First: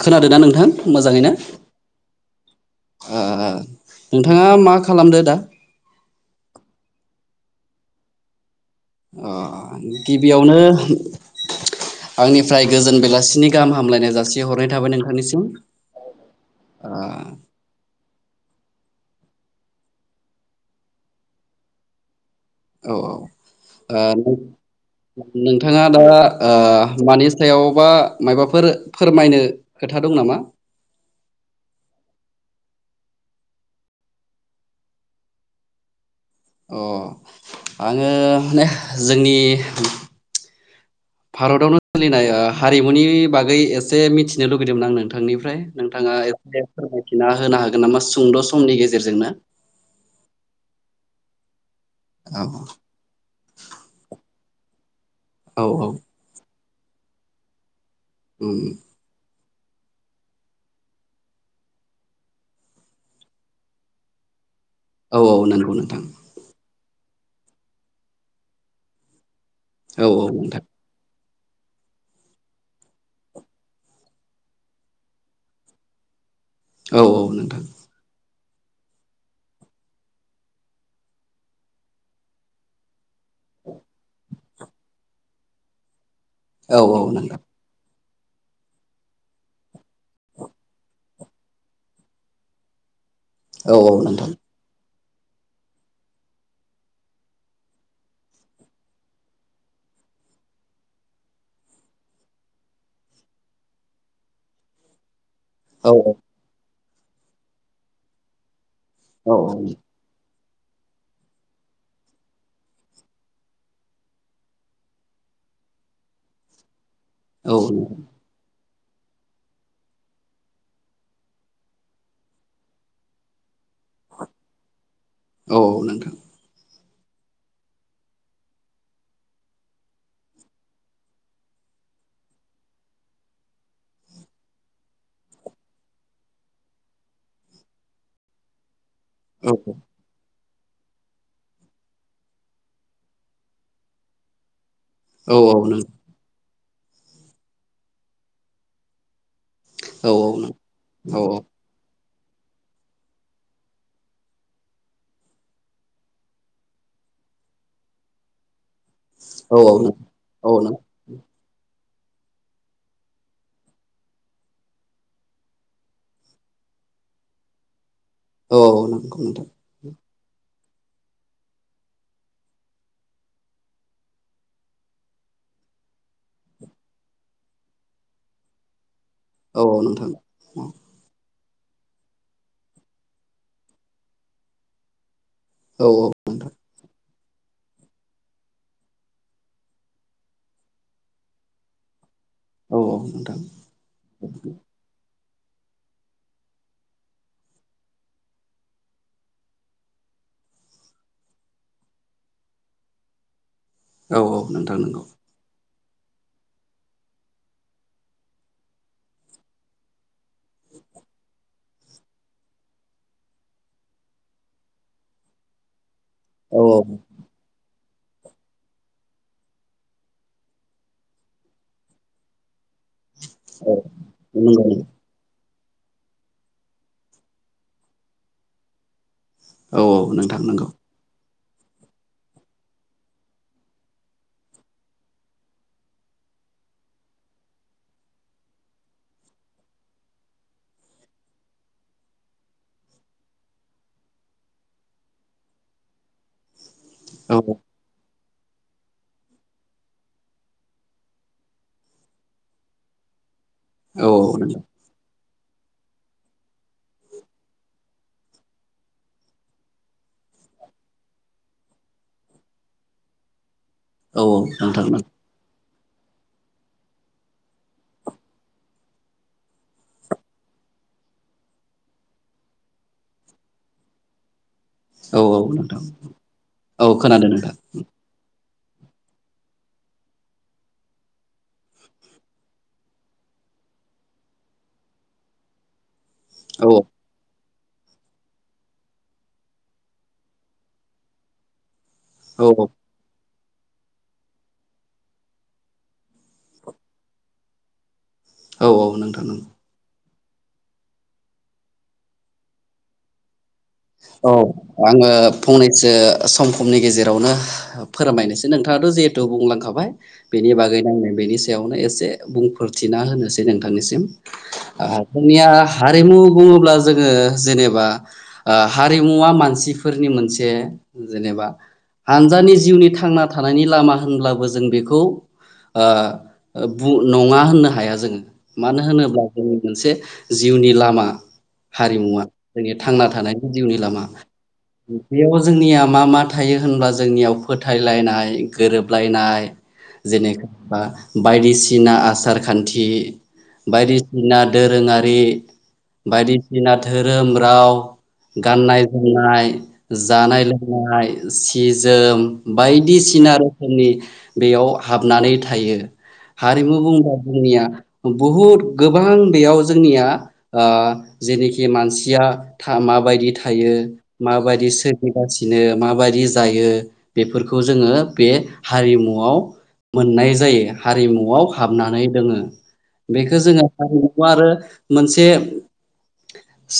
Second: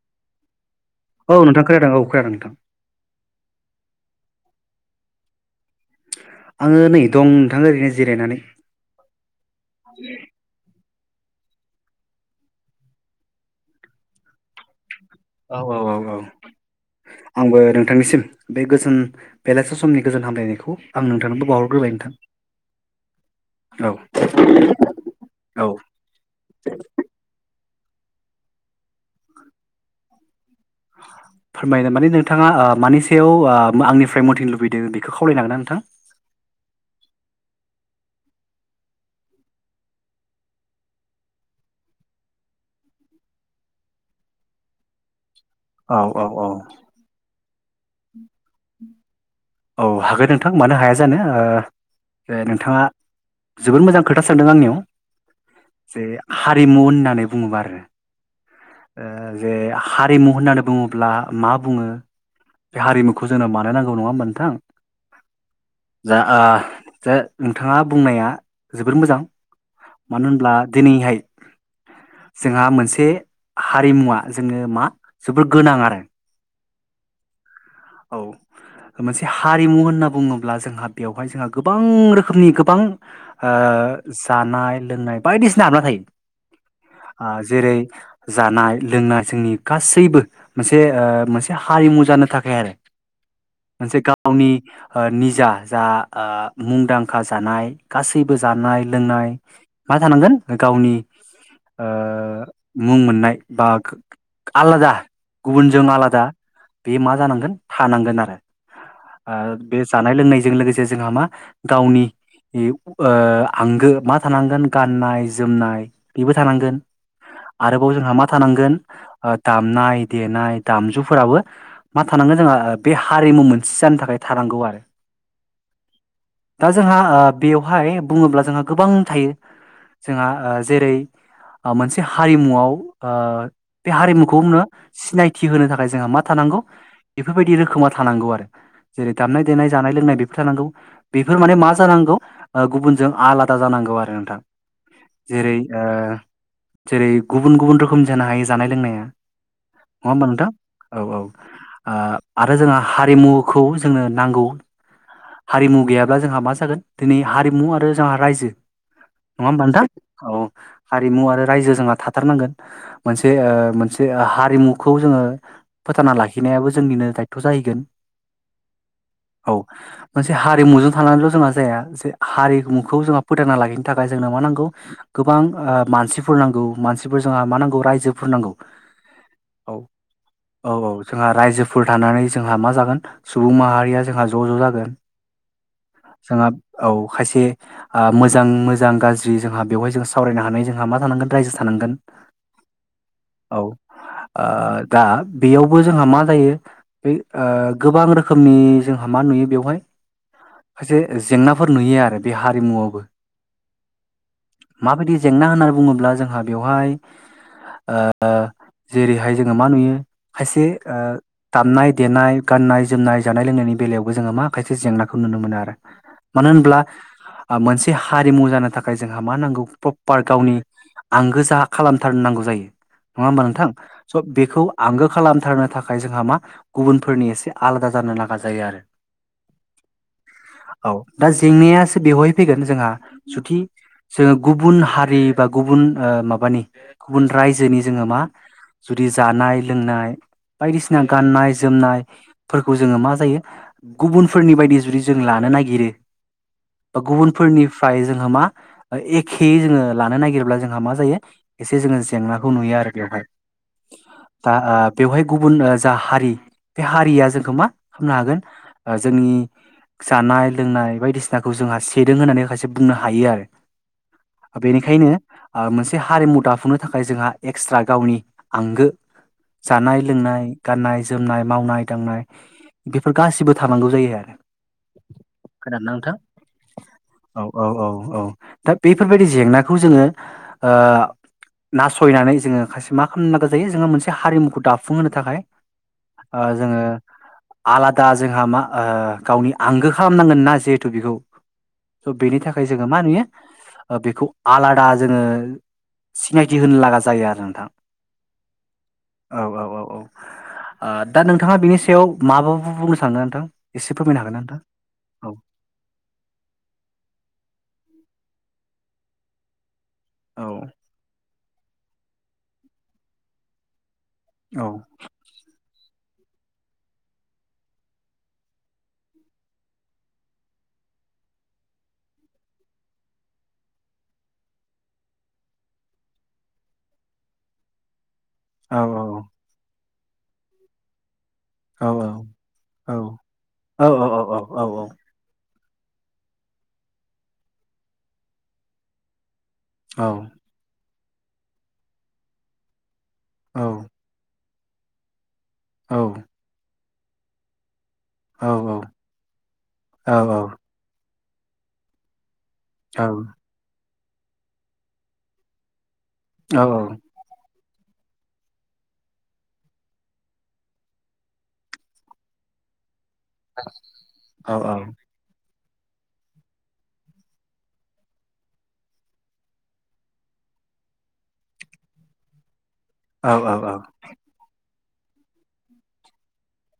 खोनादों ना नोंथां? मोजाङै नो औ नोंथां खोनादों औ खोनादों नोंथां ओ नोंथाङा मा खालामदो दा? आङो नै दं, नोंथां ओरैनो जिरायनानै। अ गिबियावनो आंनिफ्राय गोजोन बेलासिनि गाहाम हामलायनाय जासि हरनाय थाबाय [unintelligible] औ औ औ औ ओ आंबो नोंथांनिसिम। बे गोजोन बेलासे समनि गोजोन हामलायनायखौ आं नोंथांनोबो बावहरग्रोबाय नोंथां। औ औ। औ ओ औ नोंथाङा दा ओ मानि सायाव बा मायबाफोर फोरमायनो खोथा दं नामा [inaudible] फोरमायनो माने नोंथाङा ओ मानि सायाव ओ आंनिफ्राय मथिनो लुबैदों बेखौ खावलायनो हागोन ना नोंथां अ आङो नेह जोंनि भारतावनो खुलिनाय ओ हारिमुनि बागै एसे मिथिनो लुगैदोंमोन आं नोंथांनि फ्राय औ नोंथाङा औ एसे औ फोरमायथिना होनो हागोन नामा सुंद' समनि गेजेरजोंनो औ हागोन नोंथां मानो हाया जानो ओ औ नोंथाङा जोबोद मोजां खोथा सानदों आंनियाव औ औ जे हा रिमु होननानै बुङोब्ला आरो उम ओ जे हारिमु होननानै बुङोब्ला मा बुङो बे हारिमुखौ जोंनो मानो नांगौ नङा होनबा नोंथां औ-औ नंगौ नोंथां जा ओ जा नोंथाङा बुंनाया जोबोर मोजां औ औ मानो होनब्ला नोंथां दिनैहाय जोंहा मोनसे हारिमुवा जोङो मा जोबोर गोनां आरो औ-औ नोंथां मोनसे हारिमु होनना बुङोब्ला जोंहा बेवहाय जोंहा गोबां रोखोमनि गोबां ओ जानाय लोंनाय बायदिसिना हाबना थायो औ औ आ नोंथां जेरै जानाय लोंनाय जोंनि गासैबो मोनसे ओ मोनसे हारिमु जानो थाखाय आरो औ औ मोनसे नोंथां गावनि ओ निजा जा ओ मुंदांखा जानाय गासैबो जानाय लोंनाय मा थानांगोन गावनि ओ मुं मोननाय बा आलादा गुबुनजों औ आलादा बे मा जानांगोन थानांगोन आरो औ ओ बे जानाय लोंनायजों लोगोसे जोंहा मा गावनि हिब ओ आंगो मा थानांगोन गाननाय-जोमनाय बिबो थानांगोन औ आरोबाव जोंहा मा थानांगोन ओ दामनाय-देनाय दामजुफोराबो मा थानांगोन जोंहा ओबे हारिमु मोन जानो थाखाय थानांगौ आरो औ नोंथां दा जो जोंहा ओ बेवहाय बुङोब्ला जोंहा गोबां थायो जोंहा ओ जेरै ओमोनसे हारिमुआव ओ बे हारिमुखौनो सिनायथि होनो थाखाय जोंहा मा थाना नांगौ बेफोरबायदि रोखोमा थानांगौ आरो दामनाय औ -देनाय जानाय लोनाय बेफ थानांगौ बेफोर माने मा जानांगौ ओ गुबुनजों आलादा जानांगौ आरो नोंथां औ औ जेरै ओ नों जेरै गुबुन-गुबुन रोखोम जानो हायो जानाय लोंनाया नङा औ होमबा नोंथां औ-औ औ आरो जोंहा हारिमुखौ जोंनो नांगौ हारिमु गैयाब्ला जोंहा मा जागोन दिनै हारिमु आरो जोंहा रायजो नङा औ होमबा नोंथां औ हारिमु आरो रायजो जोंहा थाथारनांगोन मोनसे ओ मोनसे हारिमुखौ जोङो फोथांना लाखिनायाबो ज जोंनिनो दायथ' जाहैगोन औ-औ नंगौ नोंथां औ मोनसे हारिमुजों थानानैल जोंहा जाया जे हारिमुखौ जोंहा फोथांना लाखिनो थाखाय जोंनो मा नांगौ गोबां मानसिफोर नांगौ मानसिफोर जोंहा मा नांगौ रायजोफोर नांगौ औ औ नोंथां औ औ-औ-औ जोंहा रायजो फोरफोर थानानै जोंहा मा जागोन सुबुं माहारिया जोंहा ज' ज' जागोन औ जोङो औ खायसे मोजां मोजां गाज्रि जोंहा बेवहाय जों सावरायनो हानाय जोंहा मा थानांगोन रायजो थानांगोन । औ नोंथां औ ओ दा बेयावबो जोंहा मा जायो बे गोबां रोखोमनि जोंहा मा नुयो बेवहाय खायसे जेंनाफोर नुयो आरो बे हारिमुआवबो औ औ नोंथां नंगौ माबायदि जेंना होननानै बुङोब्ला जोंहा बेवहाय जेरैहाय जोङो मा नुयो खायसे दामनाय देनाय गाननाय जोमनाय जानाय लोंनायनि बेलायावबो जोङो मा खायसे जेंनाखौ नुनो मोनो आरो । मानो औ होनब्ला मोनसे बे हारिमु जानो थाखाय जोंहा मा नांगौ प्रपार गावनि आंगो जा खालामथारनांगौ जायो । नङा होमबा नोंथां स' औ बेखौ नंगौ आंगो खालामथारनो थाखाय जोंहा मा गुबुनफोरनि एसे आलादा जानो नाङा जायो आरो । औ औ नों थांनोंगौ । दा जेंनायासो बेवहाय फैगोन जोंहा जुथि जोङो गुबुन हारि बा गुबुन माबानि गुबुन रायजोनि जोङो मा जुदि जानाय लोंनाय बायदिसिना गाननाय जोमनायफोरखौ जोङो मा जायो गुबुनफोरनि बायदि जुदि जों लानो नागिरो ओ औ गुबुनफोरनिफ्राय जों मा एखे जोङो लानो नागिर्ला जोंहा मा जायो एसे जोङो जेंनाखौ नुयो आरो बेवहाय औ दा नोंथां बेवहाय गुबुन जा हारि बे हारिया जोंखौ मा खालामनो हागोन जोंनि जानाय लोंनाय बायदिसिनाखौ जोंहा सेदों होननानै माखासे बुंनो हायो आरो । औ औ नोंथां नगौ । मोनसे हारिमु दाफुंनो थाखाय जोंहा एक्सट्रा गावनि आंगो जानाय लोंनाय गाननाय जोमनाय मावनाय दांनाय बेफोर गासिबो थानांगौ जायो आरो औ औ खोनादों न नोंथां औ खोनादों औ नोंथां औ औ औ दा बेफोरबायदि जेंनाखौ जोङो नासयनानै जोङो खायसे मा खालामनो नांगौ जायो जोङो मोनसे हारिमुखौ दाफुंहोनो थाखाय औ जोङो आलादा जोंहा मा गावनि आंगो खालामनांगोन ना जिहेथु बेखौ स' बेनि औ थाखाय जोङो मा नुयो बेखौ आलादा जोङो सिनायथि होनो लागा जायो आरो नोंथां औ औ नोंथां औ । औ औ औ ओ दा नोंथाङा बिनि सायाव माबो बुंनो सानो नोंथां? एसे फोरमायनो औ हागोन ना नोंथां आङो औ फंनैसो सम समनि गेजेरावनो फोरमायनोसै नोंथाङाथ' जिहेथु बुंलांखाबाय औ बेनि बागै नां बेनि नो एसे बुंफोरथिना होनोसै नोंथांनिसिम औ जोंनिया ह हारिमु बुङोब्ला जोङो जेनेबा हारिमुवा मानसिफोरनि मोनसे जेनेबा हानजानि जिउनि थांना थानायनि लामा होनब्लाबो जों बेखौ नङा होननो हाया जोङो औ मानो होनोब्ला जोंनि मोनसे जिउनि लामा औ हारिमुवा जोंनि थांना थानाय जिउनि लामा औ जोंनिया मा मा थायो होनब्ला जोंनियाव फोथायलायनाय गोरोबलायनाय औ जेनेखबा बायदिसिना आसार खान्थि औ बायदिसिना दोरोङारि औ बायदिसिना धोरोम राव औ गाननाय जोमनाय औ जानाय लोंनाय सि जोम औ बायदिसिना रोखोमनि बेयाव हाबनानै थायो । औ हारिमु बुंबा जोंनिया बहुद गोबां बेयाव जोंनिया जेनिखि मानसिया था मा यदि थायो औ माबायदि सगासि बिनो माबायदि जायो बेफोरखौ जोङो बे हारिमुआव मोननाय जायो हारिमुआव हाबनानै दोङो। बेखौ जोङो हारिमु आरो मोनसे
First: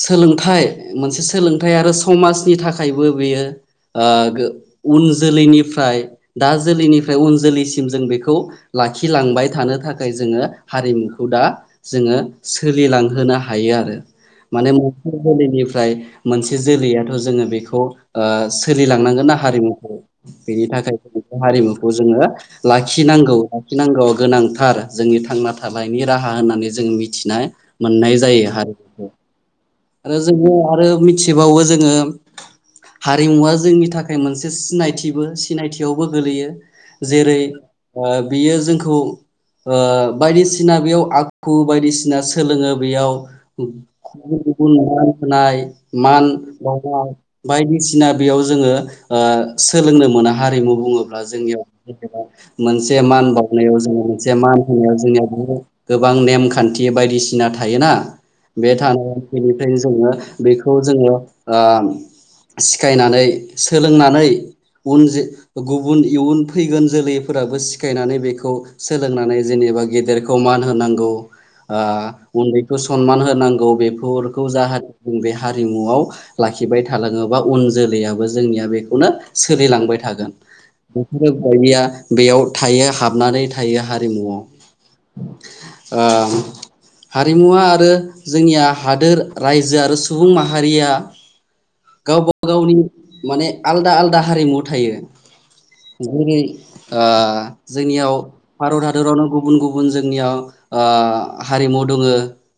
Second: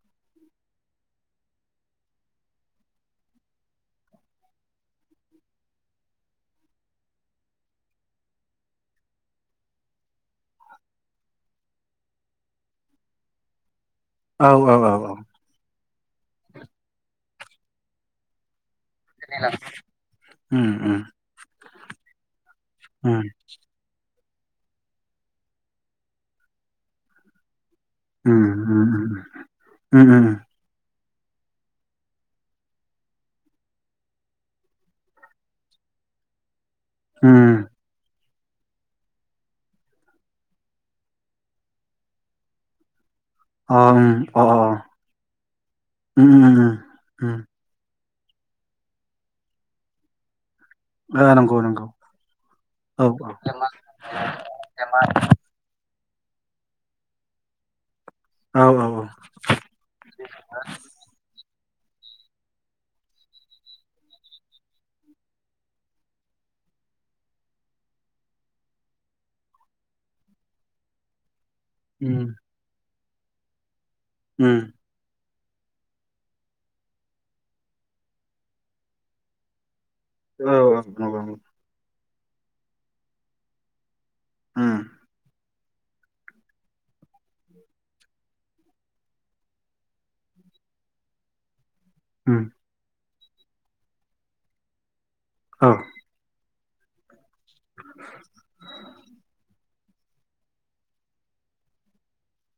सोलोंथाइ मोनसे सोलोंथाइ आरो समाजनि थाखायबो बेयो ओ गो उन जोलैनिफ्राय दा जोलैनिफ्राय उन जोलैसिम जों बेखौ लाखिलांबाय थानो थाखाय जोङो हारिमुखौ दा जोङो सोलिलांहोनो हायो आरो औ माने औ मोनसे औ जोलैनिफ्राय मोनसे जोलैयाथ जोङो बेखौ ओ सोलिलांनांगोन ना हारिमुखौ बेनि उम थाखाय उम जों बे हारिमुखौ जोङो उम लाखिनांगौ लाखिनांगौआ गोनांथार जोंनि थांना थानायनि राहा होननानै जों मिथिनाय मोननाय उम जायो हारिखौ उम आरो उम जोङो आरो मिथिबावो जोङो हारिमुवा जोंनि थाखाय मोनसे सिनायथिबो सिनायथियावबो गोलैयो जेरै उम ओ बियो जोंखौ ओ बायदिसिना बेयाव आखु बायदिसिना सोलोङो बेयाव अ उम गुबन अ अ गुबुन मान होनाय मान उम उम उम बनाय उम बायदिसिना ओमफाय बेयाव जोङो ओ सोलोंनो मोना हारिमु ओ बुङोब्ला नंगौ जोंनियाव नंगौ जबा मोनसे औ मान बावनायाव जों मोनसे मान होनायाव जोंनियाव बहुथ गोबां नेमखान्थि बायदिसिना थायोना औ बे औ थानाय बेनिफ्रायनो जोङो बेखौ जोङो ओ सिखायनानै सोलोंनानै उन जो गुबुन इयुन फैगोन जोलैफोराबो सिखायनानै बेखौ सोलोंनानै जे एबा गेदेरखौ मान होनांगौ ओ उम उन्दैखौ सनमान होनांगौ बेफोरखौ उम जाहा बे हारिमुआव लाखिबाय थलाङोबा उन जोलैयबो जोंनिया बेखौनो सोलिलांबाय थागोन औ औ नंगौ नंगौ बायदिया बेयाव थायो हाबनानै थायो हारिमुव। उम ओ हारिमुवा आरो जोंनिया हादोर राय जो आरो सुबुं माहारिया गावबा उम गावनि माने आलदा आलादा हारिमु थायो औ जेरै ओ जोंनियाव भारत हादरावनो गुबुन गुबुन जोंनियाव ओ हारिमु दङ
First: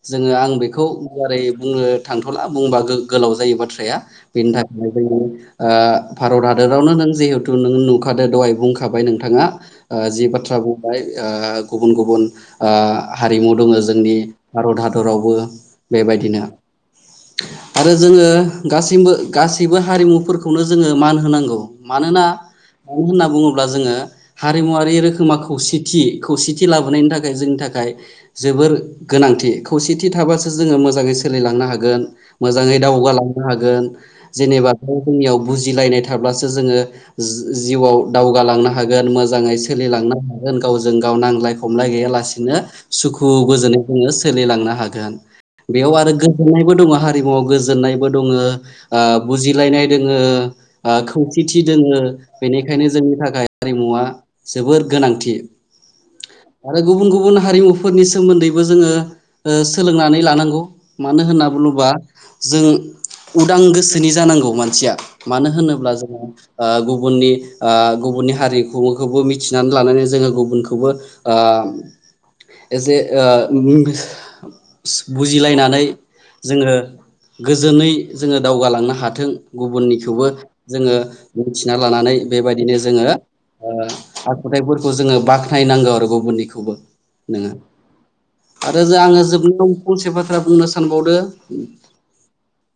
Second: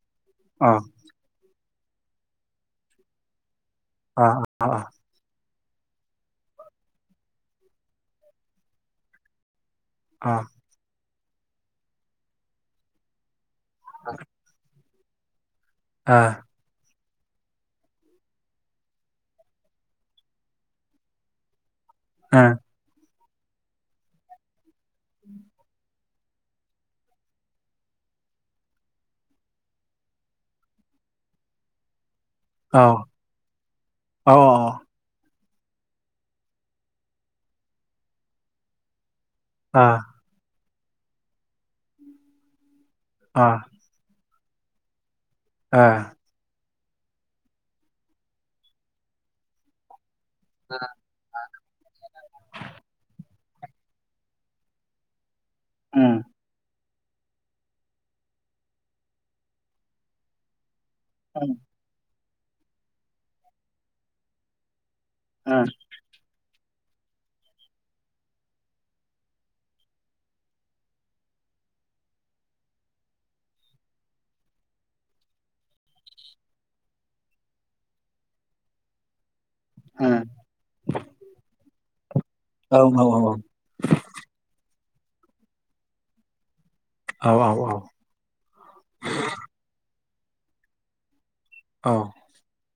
जोङो आं अ बेखौ गुवारै बुंनो थांथ'ला बुंबा गोलाव जायो बाथ्राया बेनि अ थाखायनो जोंनि ओ भारत हादरावनो नों जिहेतु नों नुखादो दहाय बुंखाबाय नोंथाङा ओ जि अ बाथ्रा बुंबाय ओ गुबुन गुबुन ओ हारिमु दङो जोंनि भारत हादरावबो अ बेबायदिनो आरो जोङो गासैबो गासैबो हारिमुफोरखौनो जोङो मान होनांगौ मानोना अ मान बुङोब्ला जोङो हारिमुवारि रोखोमा खौसेथि खौसेथि लाबोनायनि थाखाय जोंनि थाखाय जोबोर गोनांथि खौसेथि थाबासो जोङो मोजाङै सोलिलांनो हागोन मोजाङै ओ दावगालांनो हागोन ओ औ जेनेबा जोंनियाव बुजिलायनाय थाब्लासो जोङो जिउआव दावगालांनो हागोन मोजाङै औ सोलिलांनो हागोन गावजों गाव नांजलाय खमलाय गैयालासिनो सुखु अ गोजोनै जोङो सोलिलांनो हागोन अ ओ बेयाव आरो बयबो हारिमुआव गोजोननायबो दङो ओ‌ बुजिलायनाय ओ ओ खौसेथि दोंङो बेनिखायनो जोंनि थाखाय हारिमुवा जोबोर गोनांथि। उम आरो गुबुन गुबुन हारिमुफोरनि सोमोन्दैबो जोङो ओ सोलोंनानै लानांगौ। मानो होनना उम बुङोबा जों उदां गोसोनि जानांगौ मानसिया मानो उम होनोब्ला जोङो ओ गुबुननि ओ गुबुननि हारिमुखौबो मिथिनानै लानानै जोङो गुबुनखौबो ओ एसे ओ‌ बुजिलायनानै जोङो गोजोनै जोङो दावगालांनो हाथों। उम गुबुननिखौबो जोङो मिथिना लानानै बेबायदिनो औ जोङो आखुथायाइफोरखौ जोङो बाख्नाय नांगौ आरो गुबुननिखौबो। औ नोंङो आरो जा आङो जोबनायाव फंसे बाथ्रा बुंनो सानबावदो औ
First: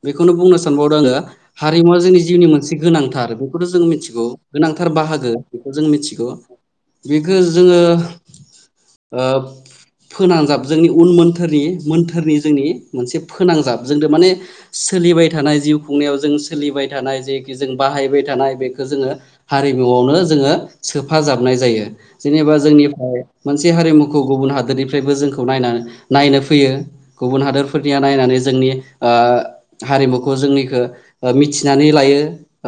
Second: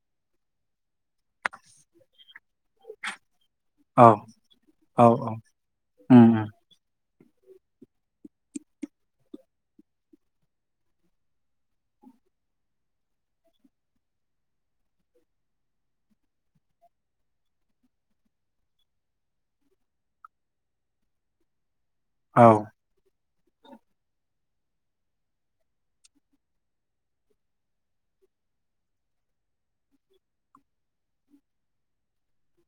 बेखौनो बुंनो सानबावदों आङो हारिमुवा जोंनि जिउनि मोनसे गोनांथार। बेखौथ' जों मिथिगौ गोनांथार औ औ औ बाहागो बेखौ जों मिथिगौ। उम बेखौ जोङो ओ फोनानजाब जोंनि उन मोन्थोरनि मोन्थोरनि जोंनि मोनसे फोनांजाब जोंथ' माने सोलिबाय थानाय जिउ खुंनायाव जों सोलिबाय थानाय जेखि जों बा बाहायबाय थानाय बेखौ जोङो हारिमुआवनो जोङो सोफाजाबनाय जायो। औ जेनेबा जोंनिफ्राय मोनसे हारिमुखौ गुबुन हादोरनिफ्रायबो जोंखौ नायनानै नायनो फैयो गुबुन हादोर फोरनिया नायनानै जोंनि ओ‌ हारिमुखौ जोंनिखौ मिथिनानै लायो।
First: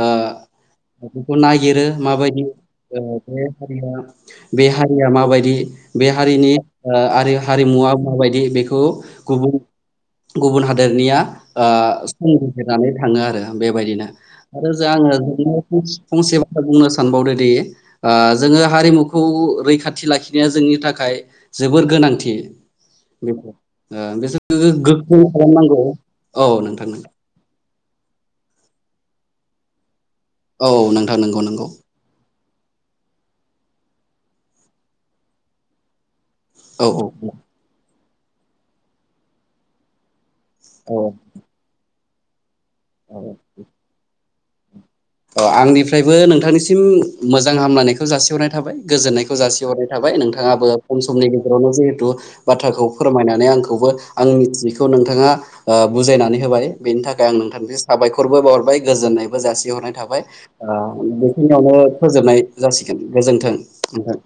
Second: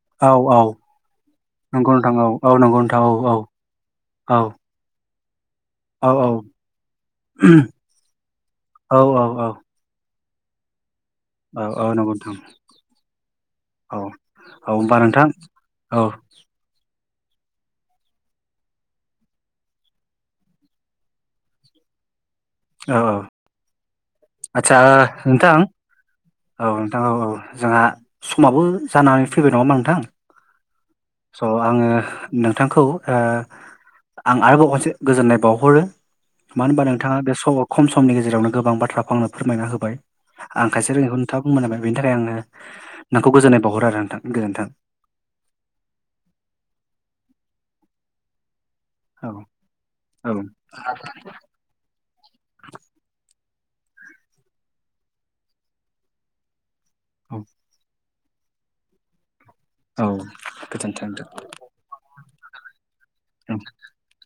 ओ औ औ बेखौ नागिरो नंगौ नोंथां औ माबायदि औ नंगौ नोंथां औ औ बे हारिया औ बे हारिया मा माबायदि बे औ हारिनि ओ हारिमुवा माबायदि बेखौ औ औ औ गुबुन गुबुन हादोर निया ओ औ औ नंगौ नोंथां संबिजिरनानै थाङो आरो औ बेबायदिनो आरो जोहा होमबा नोंथां आङो औ [inaudible] फंसे बाथ्रा बुंनो सानो सानबावदोंदि ओ जोङो हारिमुखौ रैखाथि लाखिनाया जोंनि थाखाय जोबोर गो गोनांथि औ बे ओ बिसोरखौ आदसा ओ गोख्रों नोंथां खालामनांगौ औ नोंथां औ औ जोंहा समाबो जानानै फैबाय नङाहोमबा नोंथां? औ नोंथां नंगौ स' नंगौ। आङो नोंथांखौ ओ आं आरोबाव खनसे गोजोननाय बावहरो। मानो होनबा औ नोंथाङा औ बे सम खम समनि गेजेरावनो गोबां बाथ्राखौ आंनो फोरमायना होबाय। आं खायसे रोङैखौ नोंथाङा बुंनाय जाबाय बेनि थाखाय आङो औ नोंखौ गोजोननाय बावहरो आरो नोंथां गोजोन्थों। अ आंनिफ्रायबो नोंथांनिसिम मोजां हामलायनायखौ जासिहरनाय थाबाय। औ गोजोन्नायखौ जासिहरनाय थाबाय औ नोंथाङाबो खम समनि गेजेरावनो जिहेथु बाथ्राखौ फोरमायनानै आं खौबो आं मिथियैखौ नोंथाङा ओ बुजायनानै होबाय बेनि थाखाय आं औ नोंथांनिसिम साबायखर बो बावहरबाय गोजोननायबो जासिहरनाय औ थाबाय ओ गोजोन्थों नोंथां बिसोरनियावनो फोजोननाय जासि गोजोन्थों नोंथां।